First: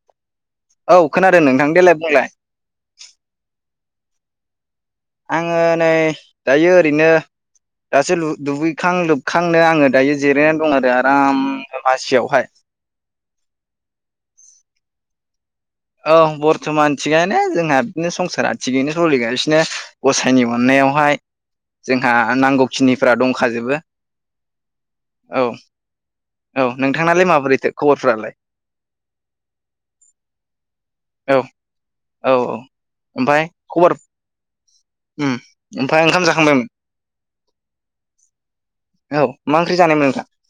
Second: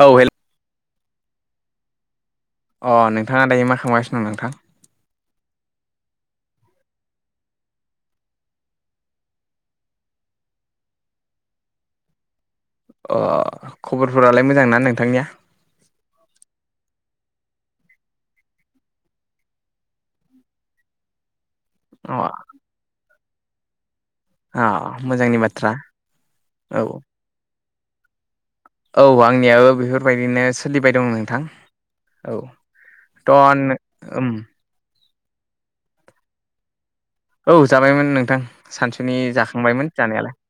औ हेल औ खोनादों नोंथां देलाय बुंलाय अ नोंथाङा दायो मा खालामांगासिनो दं नोंथां आङो नै दायो ओरैनो दासो दुगैखां लोबखांनो आङो दायो जिरायनानै दं आरो आराम मासियावहाय अ खबरफोरालाय मोजां ना नोंथांनिया औ बरथमान थिगानो जोंहा बिदिनो संसारा थिगैनो सोलिगासिनो गसायनि अननायावहाय जोंहा अ नांगौखिनिफोरा दंखाजोबो अ मोजांनि औ बाथ्रा औ नोंथांलाय माबोरैथो खबरफोरालाय औ आंनियाबो बेफोरबायदिनो सोलिबाय दं औ नोंथां औ थ उम ओमफ्राय ओंखाम जाखांबायमोन औ जाबायमोन नोंथां सानसुनि औ मा ओंख्रि जाखांबायमोन जानायमोन जानायालाय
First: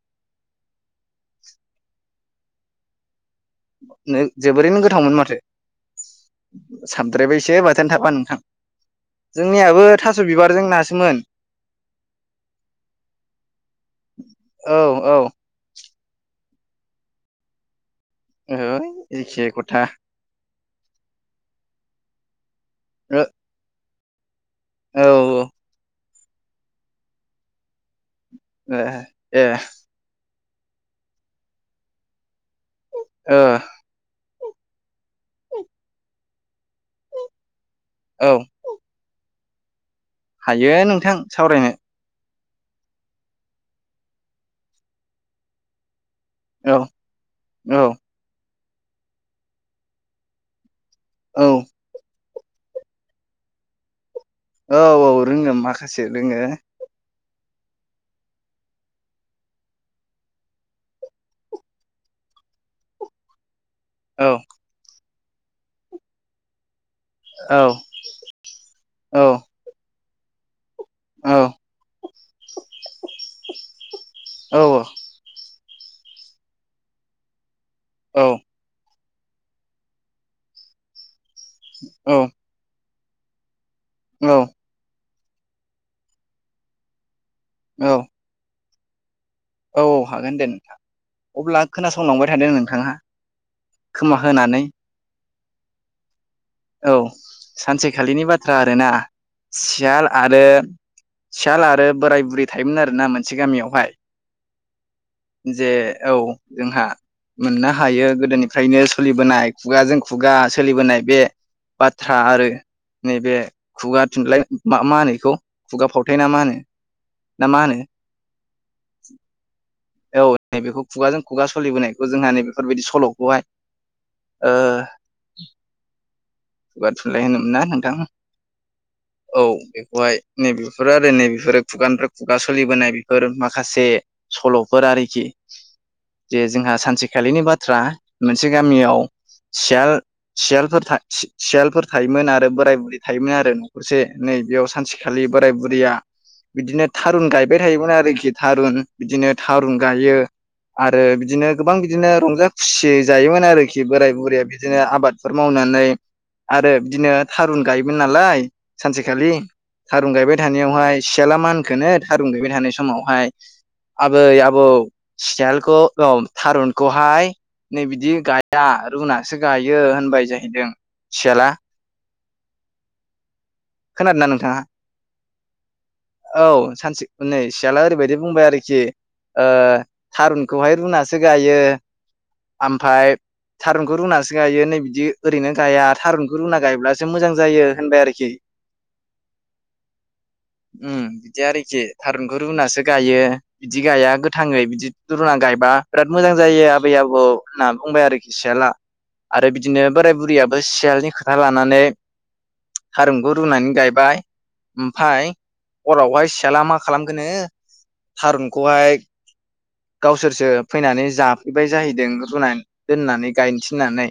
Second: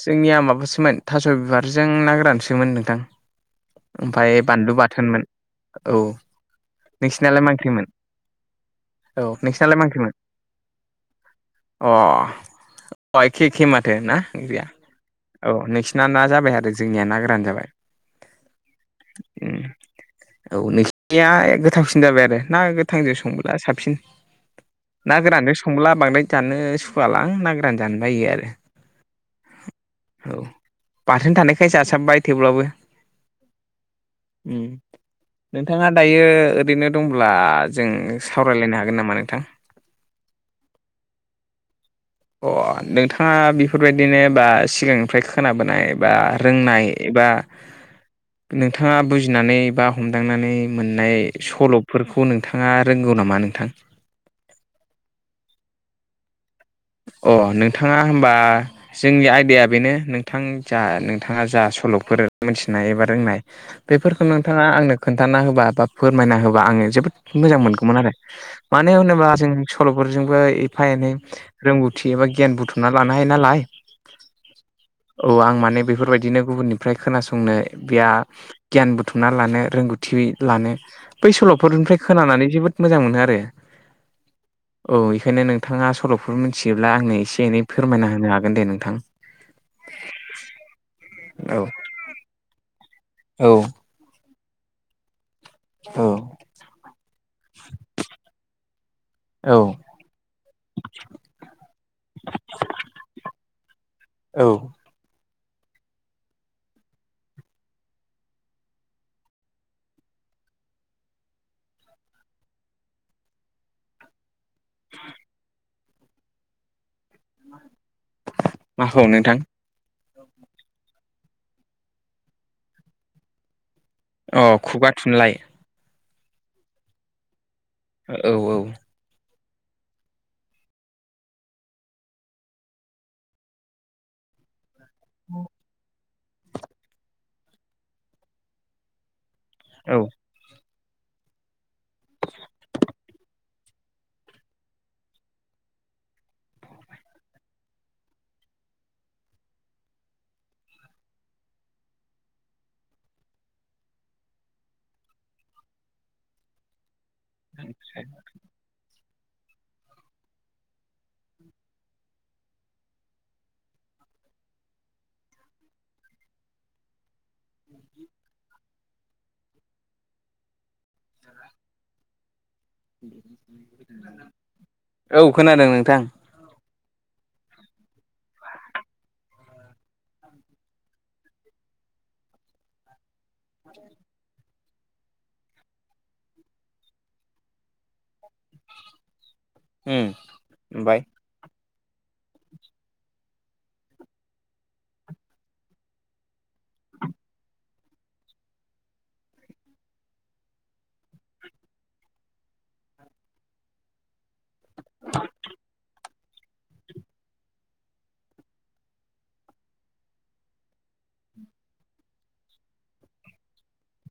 जोंनिया माबासोमोन थास' बिबारजों ना गोरानसोमोन नोंथां नोंथां ओमफ्राय बानलु जोबोरैनो गोथावमोन बाथोनमोन माथो औ नोंसिनालाय मा साबद्रायबायसो ओंख्रिमोन बाथोन थाा नोंथां औ नोंसिनालाय जोंनियाबो मा ओंख्रिमोन थास बिबारजों नासोमोन अ अ एखे एखे माथो ना ओंख्रैया औ नोंसिना ना जाबाय आरो जोंनिया ना गोरानो जाबाय ऐ एखे उम खथा औ नोंसिनिया गोथावसिन जाबाय आरो ना गोथांजों ओ संबोला साबसिन औ ना गोरानजों संला बांद्राय जानो सुवलां ना गोरान जानो बायो आरो ए ए औ बाथोनो थानायखाय जासाबबाय थेब्लाबो। ओ ओ उम नोंथाङा दायो ओरैनो दंब्ला। जों औ सावरायलायनो हागोन नामा नोंथां? हायो नोंथां सावरायनो। अ नोंथाङा बेफोरबायदिनो बा सिगांनिफ्राय खोनाबोनाय बा औ रोंनाय एबा औ नोंथाङा बुजिनानै बा हमदांनानै मोननाय औ सल'फोरखौ नोंथाङा रोंगौ नामा नोंथां? औ औ रोङो माखासे रोङो? अ नोंथाङा होमबा? जोंनि आयदाया बेनो नोंथां जा नोंथाङा जा सल'फोर मोनथिनाय एबा रोंनाय बेफोरखौ औ नोंथाङा आंनो खोन्थाना होबा बा फोरमायना होबा आङो जोबो मोजां औ मोनगौमोन आरो मानो औ होनोब्ला जों सल'फोरजोंबो एफा एनै औ रोंगौथि एबा गियान बुथुमना लानाय औ नालायो औ आं माने बेफोरबायदिनो गुबुननिफ्राय खोनासंनो गैया औ गियान बुथुमना लानो रोंगौथि लानो बै सल'फोरनिफ्राय खोनानानै जोबोद मोजां मोनो आरो। औ। औ इखायनो नोंथाङा सल'फोर मिथियोब्ला आंनो एसे एनै औ फोरमायना होनो हागोन दे नोंथां। औ हागोन दे नोंथां औ अब्ला खोनासंलांबाय थादों नोंथाङा? औ। खोमा होनानै ओ औ सानसेखालिनि बाथ्रा आरोना औ सियाल आरो। सियाल आरो बोराय बुरै थायोमोन आरोना मोनसे गामियावहायो। औ। जे औ जोंहा मोननो हायो गोदोनिफ्रायनो सोलिबोनाय खुगाजों खुगा सोलिबोनाय बेयो बाथ्रा आरो नैबे खुगा थुनलाइ मा मा होनो इखौ खुगा फावथाय नामा होनो? ना मा माखौ नोंथां? औ ने बेखौ खुगाजों खुगा सोलिबोनायखौ जोंहा नै बेफोरबादि सल'खौहायो औ खुगा थुनलाइ खुगा थुनलाइ होनोमोनना औ औ। औ बेखौहाय नै बेफोर आरो नै बेफोरो खुगानिफ्राय खुगा सोलिबोनाय बेफोर माखासे सल'फोर आरोखि जे जोंहा सानसेखालिनि बाथ्रा मोनसे गामियाव सियाल औ सियारफोर था सि सियालफोर थायोमोन आरो बोराय बुरै थायोमोन आरो नखरसे नै बेयाव सानसेखालि बोराय बुरैयो बिदिनो थारुन गायबाय थायोमोन आरोखि थारुन बिदिनो थारुन गायो। आरो बिदिनो गोबां बिदिनो रंजा खुसि जायोमोन आरोखि बोराय बुरैया बिदिनो आबादफोर मावनानै आरो बिदिनो थारुन गायोमोन नालाय सानसे खालि थारुन गायबाय थानायावहाय सियाला मान होनखोनो थारुन गायबाय थानाय समावहायो आबै आबौ सियालखौ औ थारुनखौहायो नै बिदि गाया रुनानैसो गायो होनबाय जाहैदों सियाला [inaudible] खोनादोना नोंथाङा? औ खोनादों नोंथां औ सानसे नै सियाला ओरैबायदि बुंबाय आरोखि ओ थारुनखौहाय रुनासो गायो आमफायो थारुनखौ रुनासो गायो नै बिदि ओरैनो गाया थारुनखौ रुना गायब्लासो मोजां जायो होनबाय आरोखि उम ओमफ्राय उम बिदि आरोखि थारुनखौ रुनासो गायो बिदि गाया गोथाङै बिदि रुना गायबा बिराद मोजां जायो आबै आबौ होनना बुंबाय आरोखि सियाला आरो बिदिनो बोराय बुरैयाबो सियालनि खोथा लानानै थारुनखौ रुनानै गायबाय ओमफ्राय हरावहाय सियाला मा खालामगोननो थारुनखौहाय गावसोरसो फैनानै जाफैबाय जाहैदों रुनानै दोननानै गायनो थिननानै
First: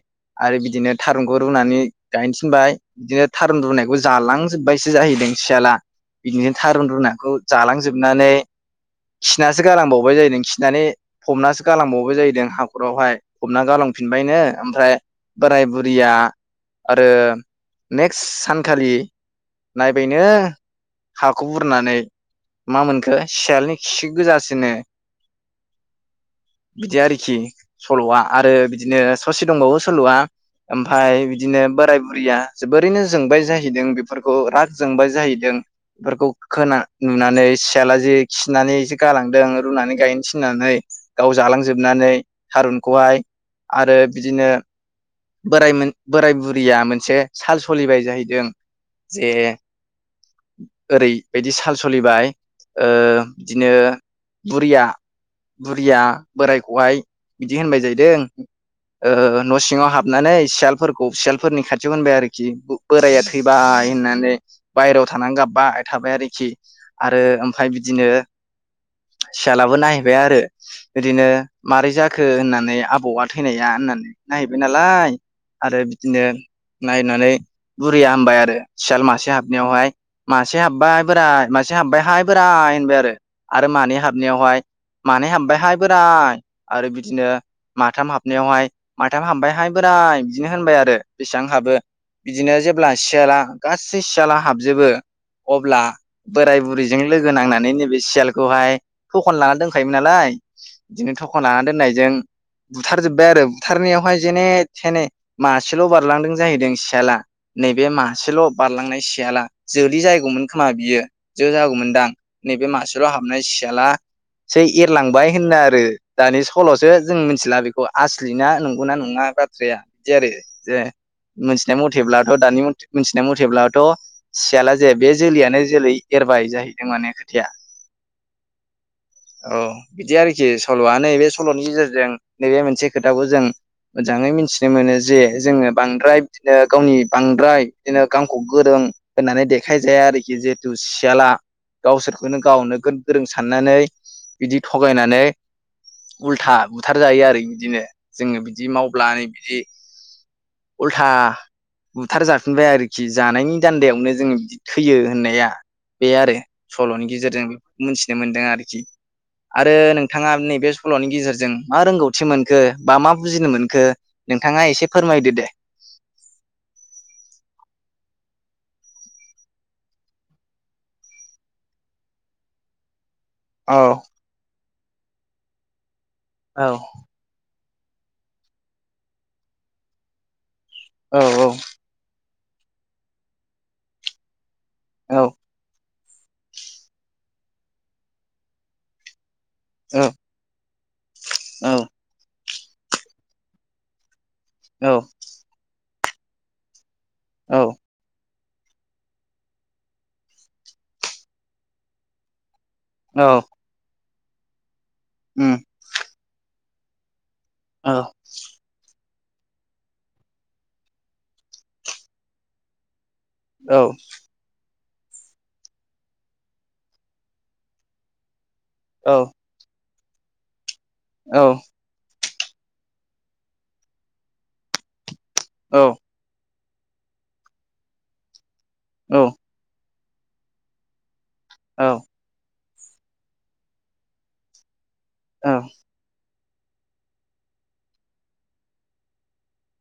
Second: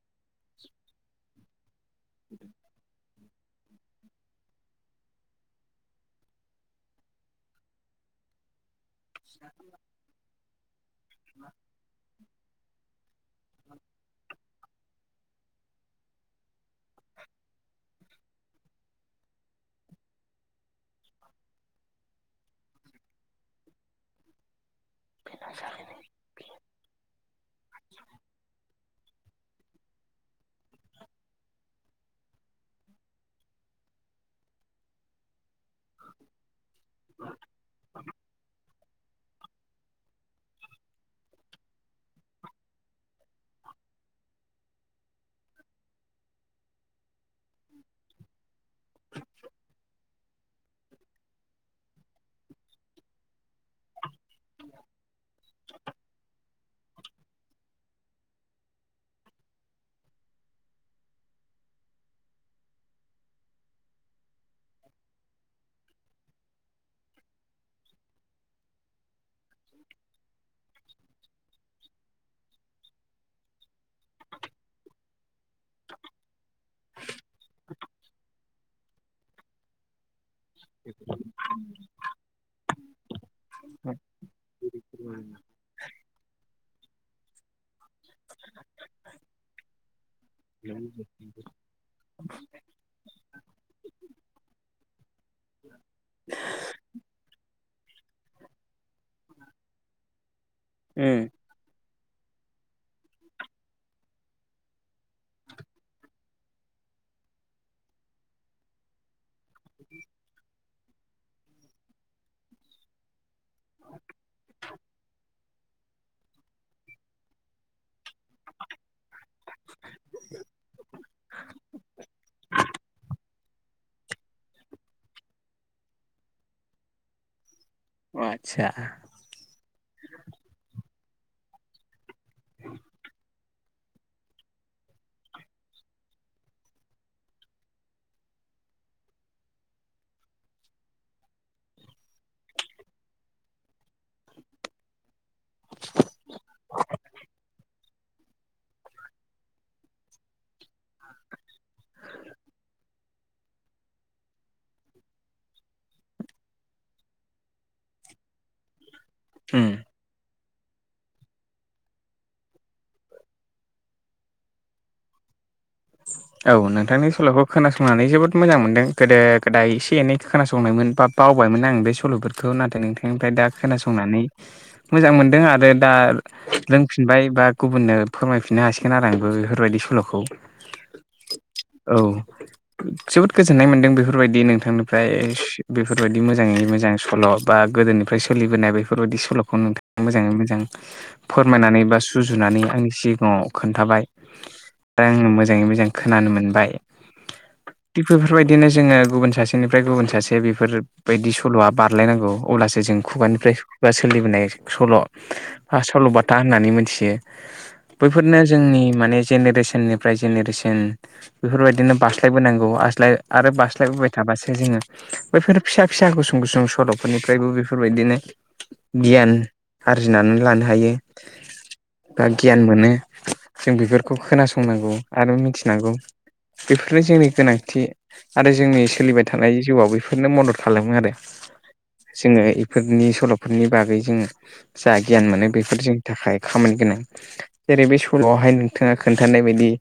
आरो बिदिनो थारुनखौ रुनानै गायनो थिनबाय बिदिनो थारुन रुनायखौ जालांजोबबायसो जाहैदों सियाला बिदिनो थारुन रुनाखौ जालांजोबनानै खिनासो गालांबावबाय जाहैदों खिनानै फ'बनासो गालांबावबाय जाहैदों हाखरावहाय फ'बना गालांफिनबायनो ओमफ्राय बोराय बुरिआ आरो नेक्स्ट सानखालि नायबायनो हाखौ बुरनानै मा मोनखो सियालनि खि गोजासोनो [unintelligible] बिदि आरोखि सल'आ आरो बिदिनो स'से दंबावो सल'आ आमफय बिदिनो बोराय बुरैआ जोबोरैनो जोंबाय जाहैदों बेफोरखौ राग जोंबाय जाहैदों बेफोरखौ खोना नुनानै सियाला जि खिनानैसो गालांदों रुनानै गायनो थिन फैनानै गाव जालांजोबनानै थारुनखौहाय आरो बिदिनो बोरायमोन बोराय बुरिआ मोनसे साल सोलिबाय जाहैदों जे ओरैबायदि साल सलिबाय ओ बिदिनो बुरिआ बुरिआ बोरायखौहाय बिदि होनबाय जाहैदों ओ न'सिङाव हाबनानै सियालफोरखौ सियालफोरनि खाथियाव होनबाय आरोखि बोराया थैबाय होननानै बायहेरायाव थानानै गाबबाय थाबाय आरोखि आरो आमफाय बिदिनो सियालाबो नायहैबाय आरो इदिनो मारै जाखो होननानै आबौआ थैनाया होननानै नायहैबाय नालाय आरो बिदिनो नायनानै बुरिआ होनबाय आरो सियाल मासे हाबनायावहाय मासे हाब्बाय बोराय मासे हाब्बायहाय बोराय होनबाय आरो आरो मानै हाबनायावहाय मानै हाब्बायहाय बोराय आरो बिदिनो माथाम हाबनायावहाय माथाम हाबबायहाय बो बोराय बिदिनो होनबाय आरो बेसेबां हाबो बिदिनो जेब्ला सियाला गासै सियाला हाबजोबो अब्ला बोराय बुरैजों लोगो नांनानै नैबे सियालखौहाय थखन लाना दोंन खायोमोन नालाय बिदिनो उम थखन लाना दोननायजों बुथारजोबबाय आरो बुथारनायावहाय जेने थेने मासेल' बारलांदों जाहैदों सियाला नैबे मासेल' बारलांनाय सियाला जोलि जायैगौमोन खोमा बियो जो जागौमोनदां नैबे मासेल' हाबनाय सियाला सै एरलांबाय होनना आरो दानि सल'सो जों मिथिला बेखौ आसलि ना नंगौना नङा बाथ्राया इदि आरो जे मिथिनाय मथेब्लाथ' दानि मिथिनाय मथेब्लाथ' सियाला जे बे जोलैयानो जोलै एरबाय जाहैदों माने खोथाया आदसा औ बिदि आरोखि सल'आ नैबे सल'नि गेजेरजों नैबे मोनसे खोथाखौ जों मोजांयै मिथिनो मोनो जे जोङो बांद्राय बिदिनो गावनि बांद्राय बिदिनो गावखौ गोरों होननानै देखायजाया आरोखि जिहेथु सियाला गावसोरखौनो गाव नोगोद गोरों साननानै बिदि थगायनानै उलथा बुथार जायो आरो इदिनो जोङो बिदि मावब्लानो बिदि उल्था बुथार जाफिनबाय आरोखि जानायनि दान्दायावनो जों बिदि थैयो होननाया बे आरो सल'नि गेजेरजों बेफोरखौ मोथिनो मोनदों आरोखि उम आरो नोंथाङा नैबे सल'नि गेजेरजों मा रोंगौथि मोनखो बा मा बुजिनो मोनखो नोंथाङा एसे फोरमायदो दे औ नोंथांनि सल'खौ खोनासंनानै जोबोद मोजां मोनदों गोदो गोदाय एसे एनै खोनासंनायमोन बा बावबायमोन आं बे सल'फोरखौ नाथाय नोंथांनिफ्राय दा औ खोनासंनानै मोजां मोनदों आरो दा औ रोंफिनबाय बा गुबुननो फोरमायफिननो हासिगोन आरो आंबो बेफोरबायदि सल'खौ औ औ औ जोबोद गोजोननाय मोनदों बेफोरबायदि नोंथांनिफ्राय औ बे फोरबायदि मोजाङै मोजां सल' बा गोदोनिफ्राय सोलिबोनाय बेफोरबायदि सल'खौ औ नोंथाङा मोजाङै मोजां फोरमायनानै बा सुजुनानै आंनि सिगाङाव खोन्थाबाय औ दा आङो मोजाङै मोजां खोनानो मोनबाय औ थिग बेफोरबायदिनो जोङो गुबुन सासेनिफ्राय गुबुन सासे बेफोरबायदि सल'आ बारलायनांगौ अब्लासो जों औ खुगानिफ्राय खुगा सोलिबोनाय सल उम हा सल'बाथा होननानै मिथियो औ बैफोरनो जोंनि माने जेनेरेसननिफ्राय जेनेरेसन एन बेफोरबायदिनो बास्लायबोनांगौ आसलाय आरो औ बास्लायबोबाय थाबासो जोङो बेफोर फिसा फिसा गुसुं गुसुं सल'फोरनिफ्रायबो बेफोरबायदिनो औ गियान आरजिनानै लानो हायो। औ बा गियान मोनो जों बेफोरखौ खोनासंनांगौ आरो औ मिथिनांगौ बेफोरनो जोंनि गोनांथि आरो जोंनि सोलिबाय थानाय जिउआव बेफोरनो मदद खालामो आरो औ जोङो बेफोरनि सल'फोरनि बागै जों जा गियान मोनो बेफोरजों थाखाय खामानि गोनां जेरै बे सल'आवहाय नोंथाङा खोन्थानाय बायदि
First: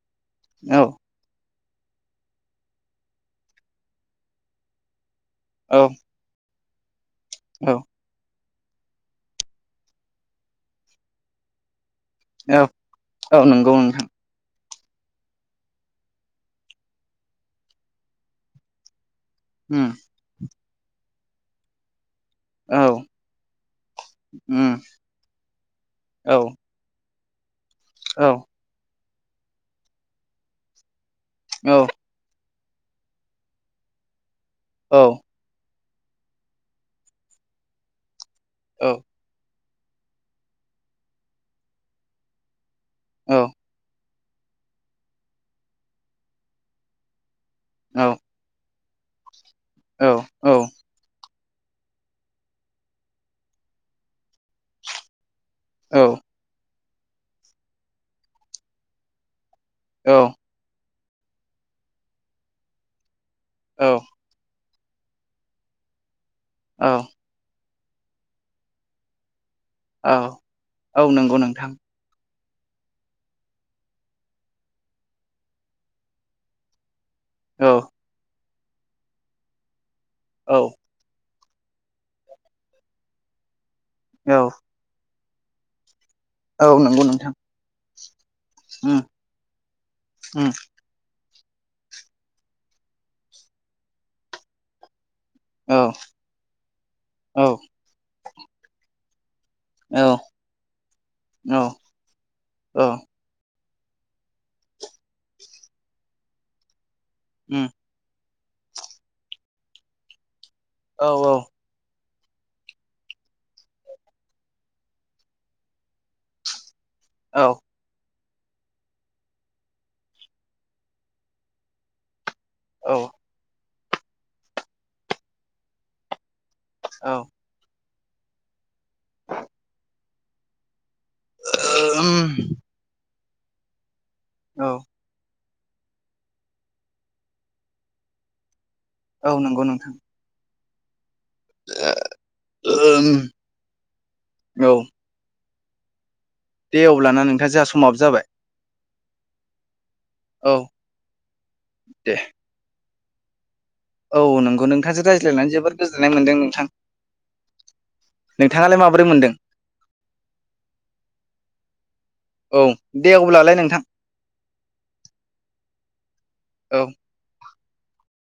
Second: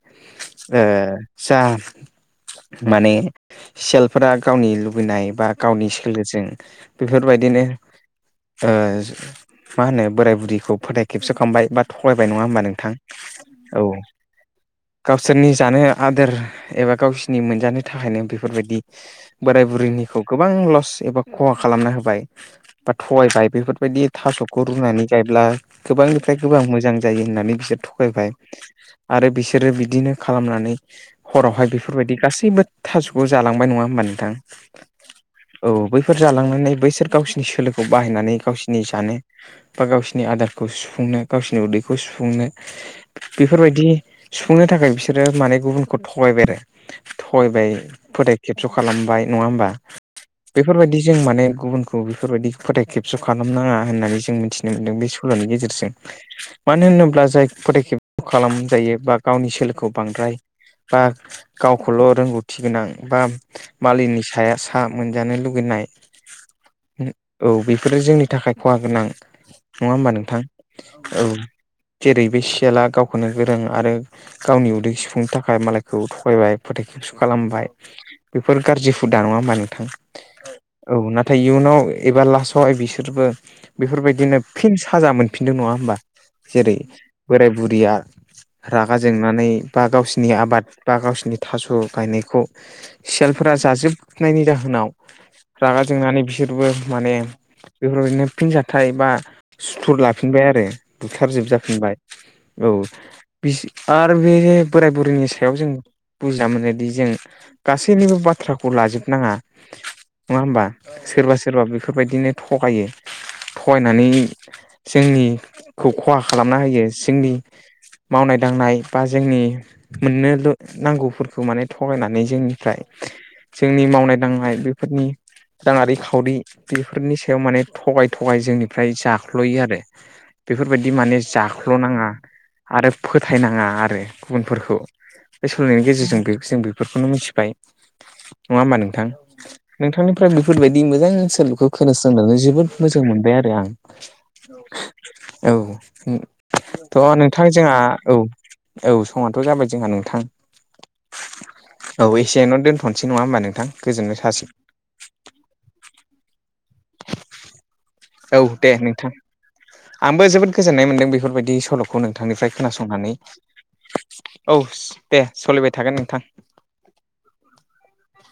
ओ जा माने सेलफोरा गावनि लुबैनाय बा औ गावनि सोलोजों बेफोरबायदिनो ओ मा होनो बोराय बुरिखौ फोथाय खेबस खामबाय बा थगायबाय नङा ओमबा औ नोंथां नंगौ औ नोंथां सोरनि जानो आदोर एबा गावसोरनि मोनजानो थाखायनो बेफोरबायदि बोराय उम बुरैनिखौ गोबां लस एबा खहा खालामना होबाय। औ बा थगायबाय बेफोरबायदि थास'खौ उम रुनानै गायोब्ला औ गोबांनिफ्राय गोबां मोजां जायो होननानै बिसोर औ थगायबाय आरो बिसोरो बिदिनो खालामनानै हरावहाय औ बेफोरबायदि गासैबो थास'खौ जालांबाय नङा ओमबा नोंथां? औ औ बैफोर जालांनानै बैसोर गावसिनि सोलोखौ बाहायनानै गावसिनि औ जानो बा गावसिरनि आदारखौ सुफुंनो गावसिरनि उदैखौ सुफुंनो बेफोरबायदि सुफुंनो थाखाय बिसोरो माने गुबुनखौ थगायबाय आरो थगायबाय फोथाय खेबस' खालामबाय नङा ओमबा बेफोरबायदि जों माने गुबुन खौ बेफोरबायदि फोथाय खेबस' खालामनाङा होननानै जों मिथिनो मोन्दों बे सल'नि गेजेरजों मानो होनोब्ला जाय फोथाइखेब खालामजायो बा गावनि सोलोखौ औ बांद्राय बा गावखौल' रोंगौथि गोनां बा मालिनि साया था मोनजानो लुुबैनाय औ औ बेफोरो जोंनि थाखाय खहा गोनां नङा होमबा नोंथां औ नंगौ नोंथां जेरै बे सियाला गावखौनो गोरों आरो गावनि उदै सुफुंनो थाखाय मालायखौ थगायबाय। फोथाय खेबस‌' खालामबाय औ बेफोर गाज्रि हुदा नङा होमबा नोंथां? औ नाथाय इयुनाव एबा लासावहाय बिसोरबो औ बेफोरबायदिनो फिन साजा मोनफिनदों नङा होमबा औ जेरै नंगौ नोंथां बोराय बुरैया रागा उम जोंनानै बा गावसिनि उम आबाद बा गावसोरनि थास' गायनायखौ सियालफोरा जाजोबनायनि जाहोनाव औ रागा जोंनानै बिसोरबो माने औ बेफोरबायदिनो फिन जाथाइ बा सुथुर औ लाफिनबाय आरो औ बुथारजोबजाफिनबाय औ बिस आरो बे बोराय बुरैनि सायाव जों बुजिया मोनोदि जों उम गा सैनिबो बाथ्राखौ लाजोबनाङा नङा ओमबा औ औ सोरबा सोरबा बेफोरबायदिनो थगायो थगायनानै जोंनिखौ खहा खालामना होयो। जोंनि औ मावनाय दांनाय बा जोंनि मोननो नांगौफोरखौ माने थगायनानै जोंनिफ्राय औ जोंनि मावनाय दांनाय बेफोरनि राङारि खावरि औ बेफोरनि सायाव माने थगाय थगाय जोंनिफ्राय जाख्ल'यो आरो बेफोरबायदि माने जाख्ल'नाङा उम आरो फोथायनाङा आरो औ गुबुनफोरखौ। बे सोलिनायनि गेजेरजों जों बेफोरखौनो मिथिबाय नङा होमबा नोंथां औ नंगौ नोंथां नोंथांनिफ्राय बेफोरबायदि मोजां ओनसोल बेखौ खोनासंनानै जोबोद मोजां उम मोनबाय आरो आं औ औ दे थ' अब्लाना नोंथां जोंहा समाबो औ जाबाय औ समआथ' जाबाय जोंहा नोंथां औ औ दे एसेयन' दोनथ'नोसै नंङा होमबा नोंथां गोजोननाय औ थासिम नंगौ नोंथांसो रायज्लायनानै जोबोद गोजोन्नाय मोन्दों नोंथां औ दे नोंथाङालाय माबोरै नोंथां मोनदों आंबो जोबोद गोजोननाय मोनदों बेफोरबायदि सल'खौ खौ नोंथांनिफ्राय औ दे खोनासंनानै अब्लालाय नोंथां औ दे सोलिबाय थागोन नोंथां औ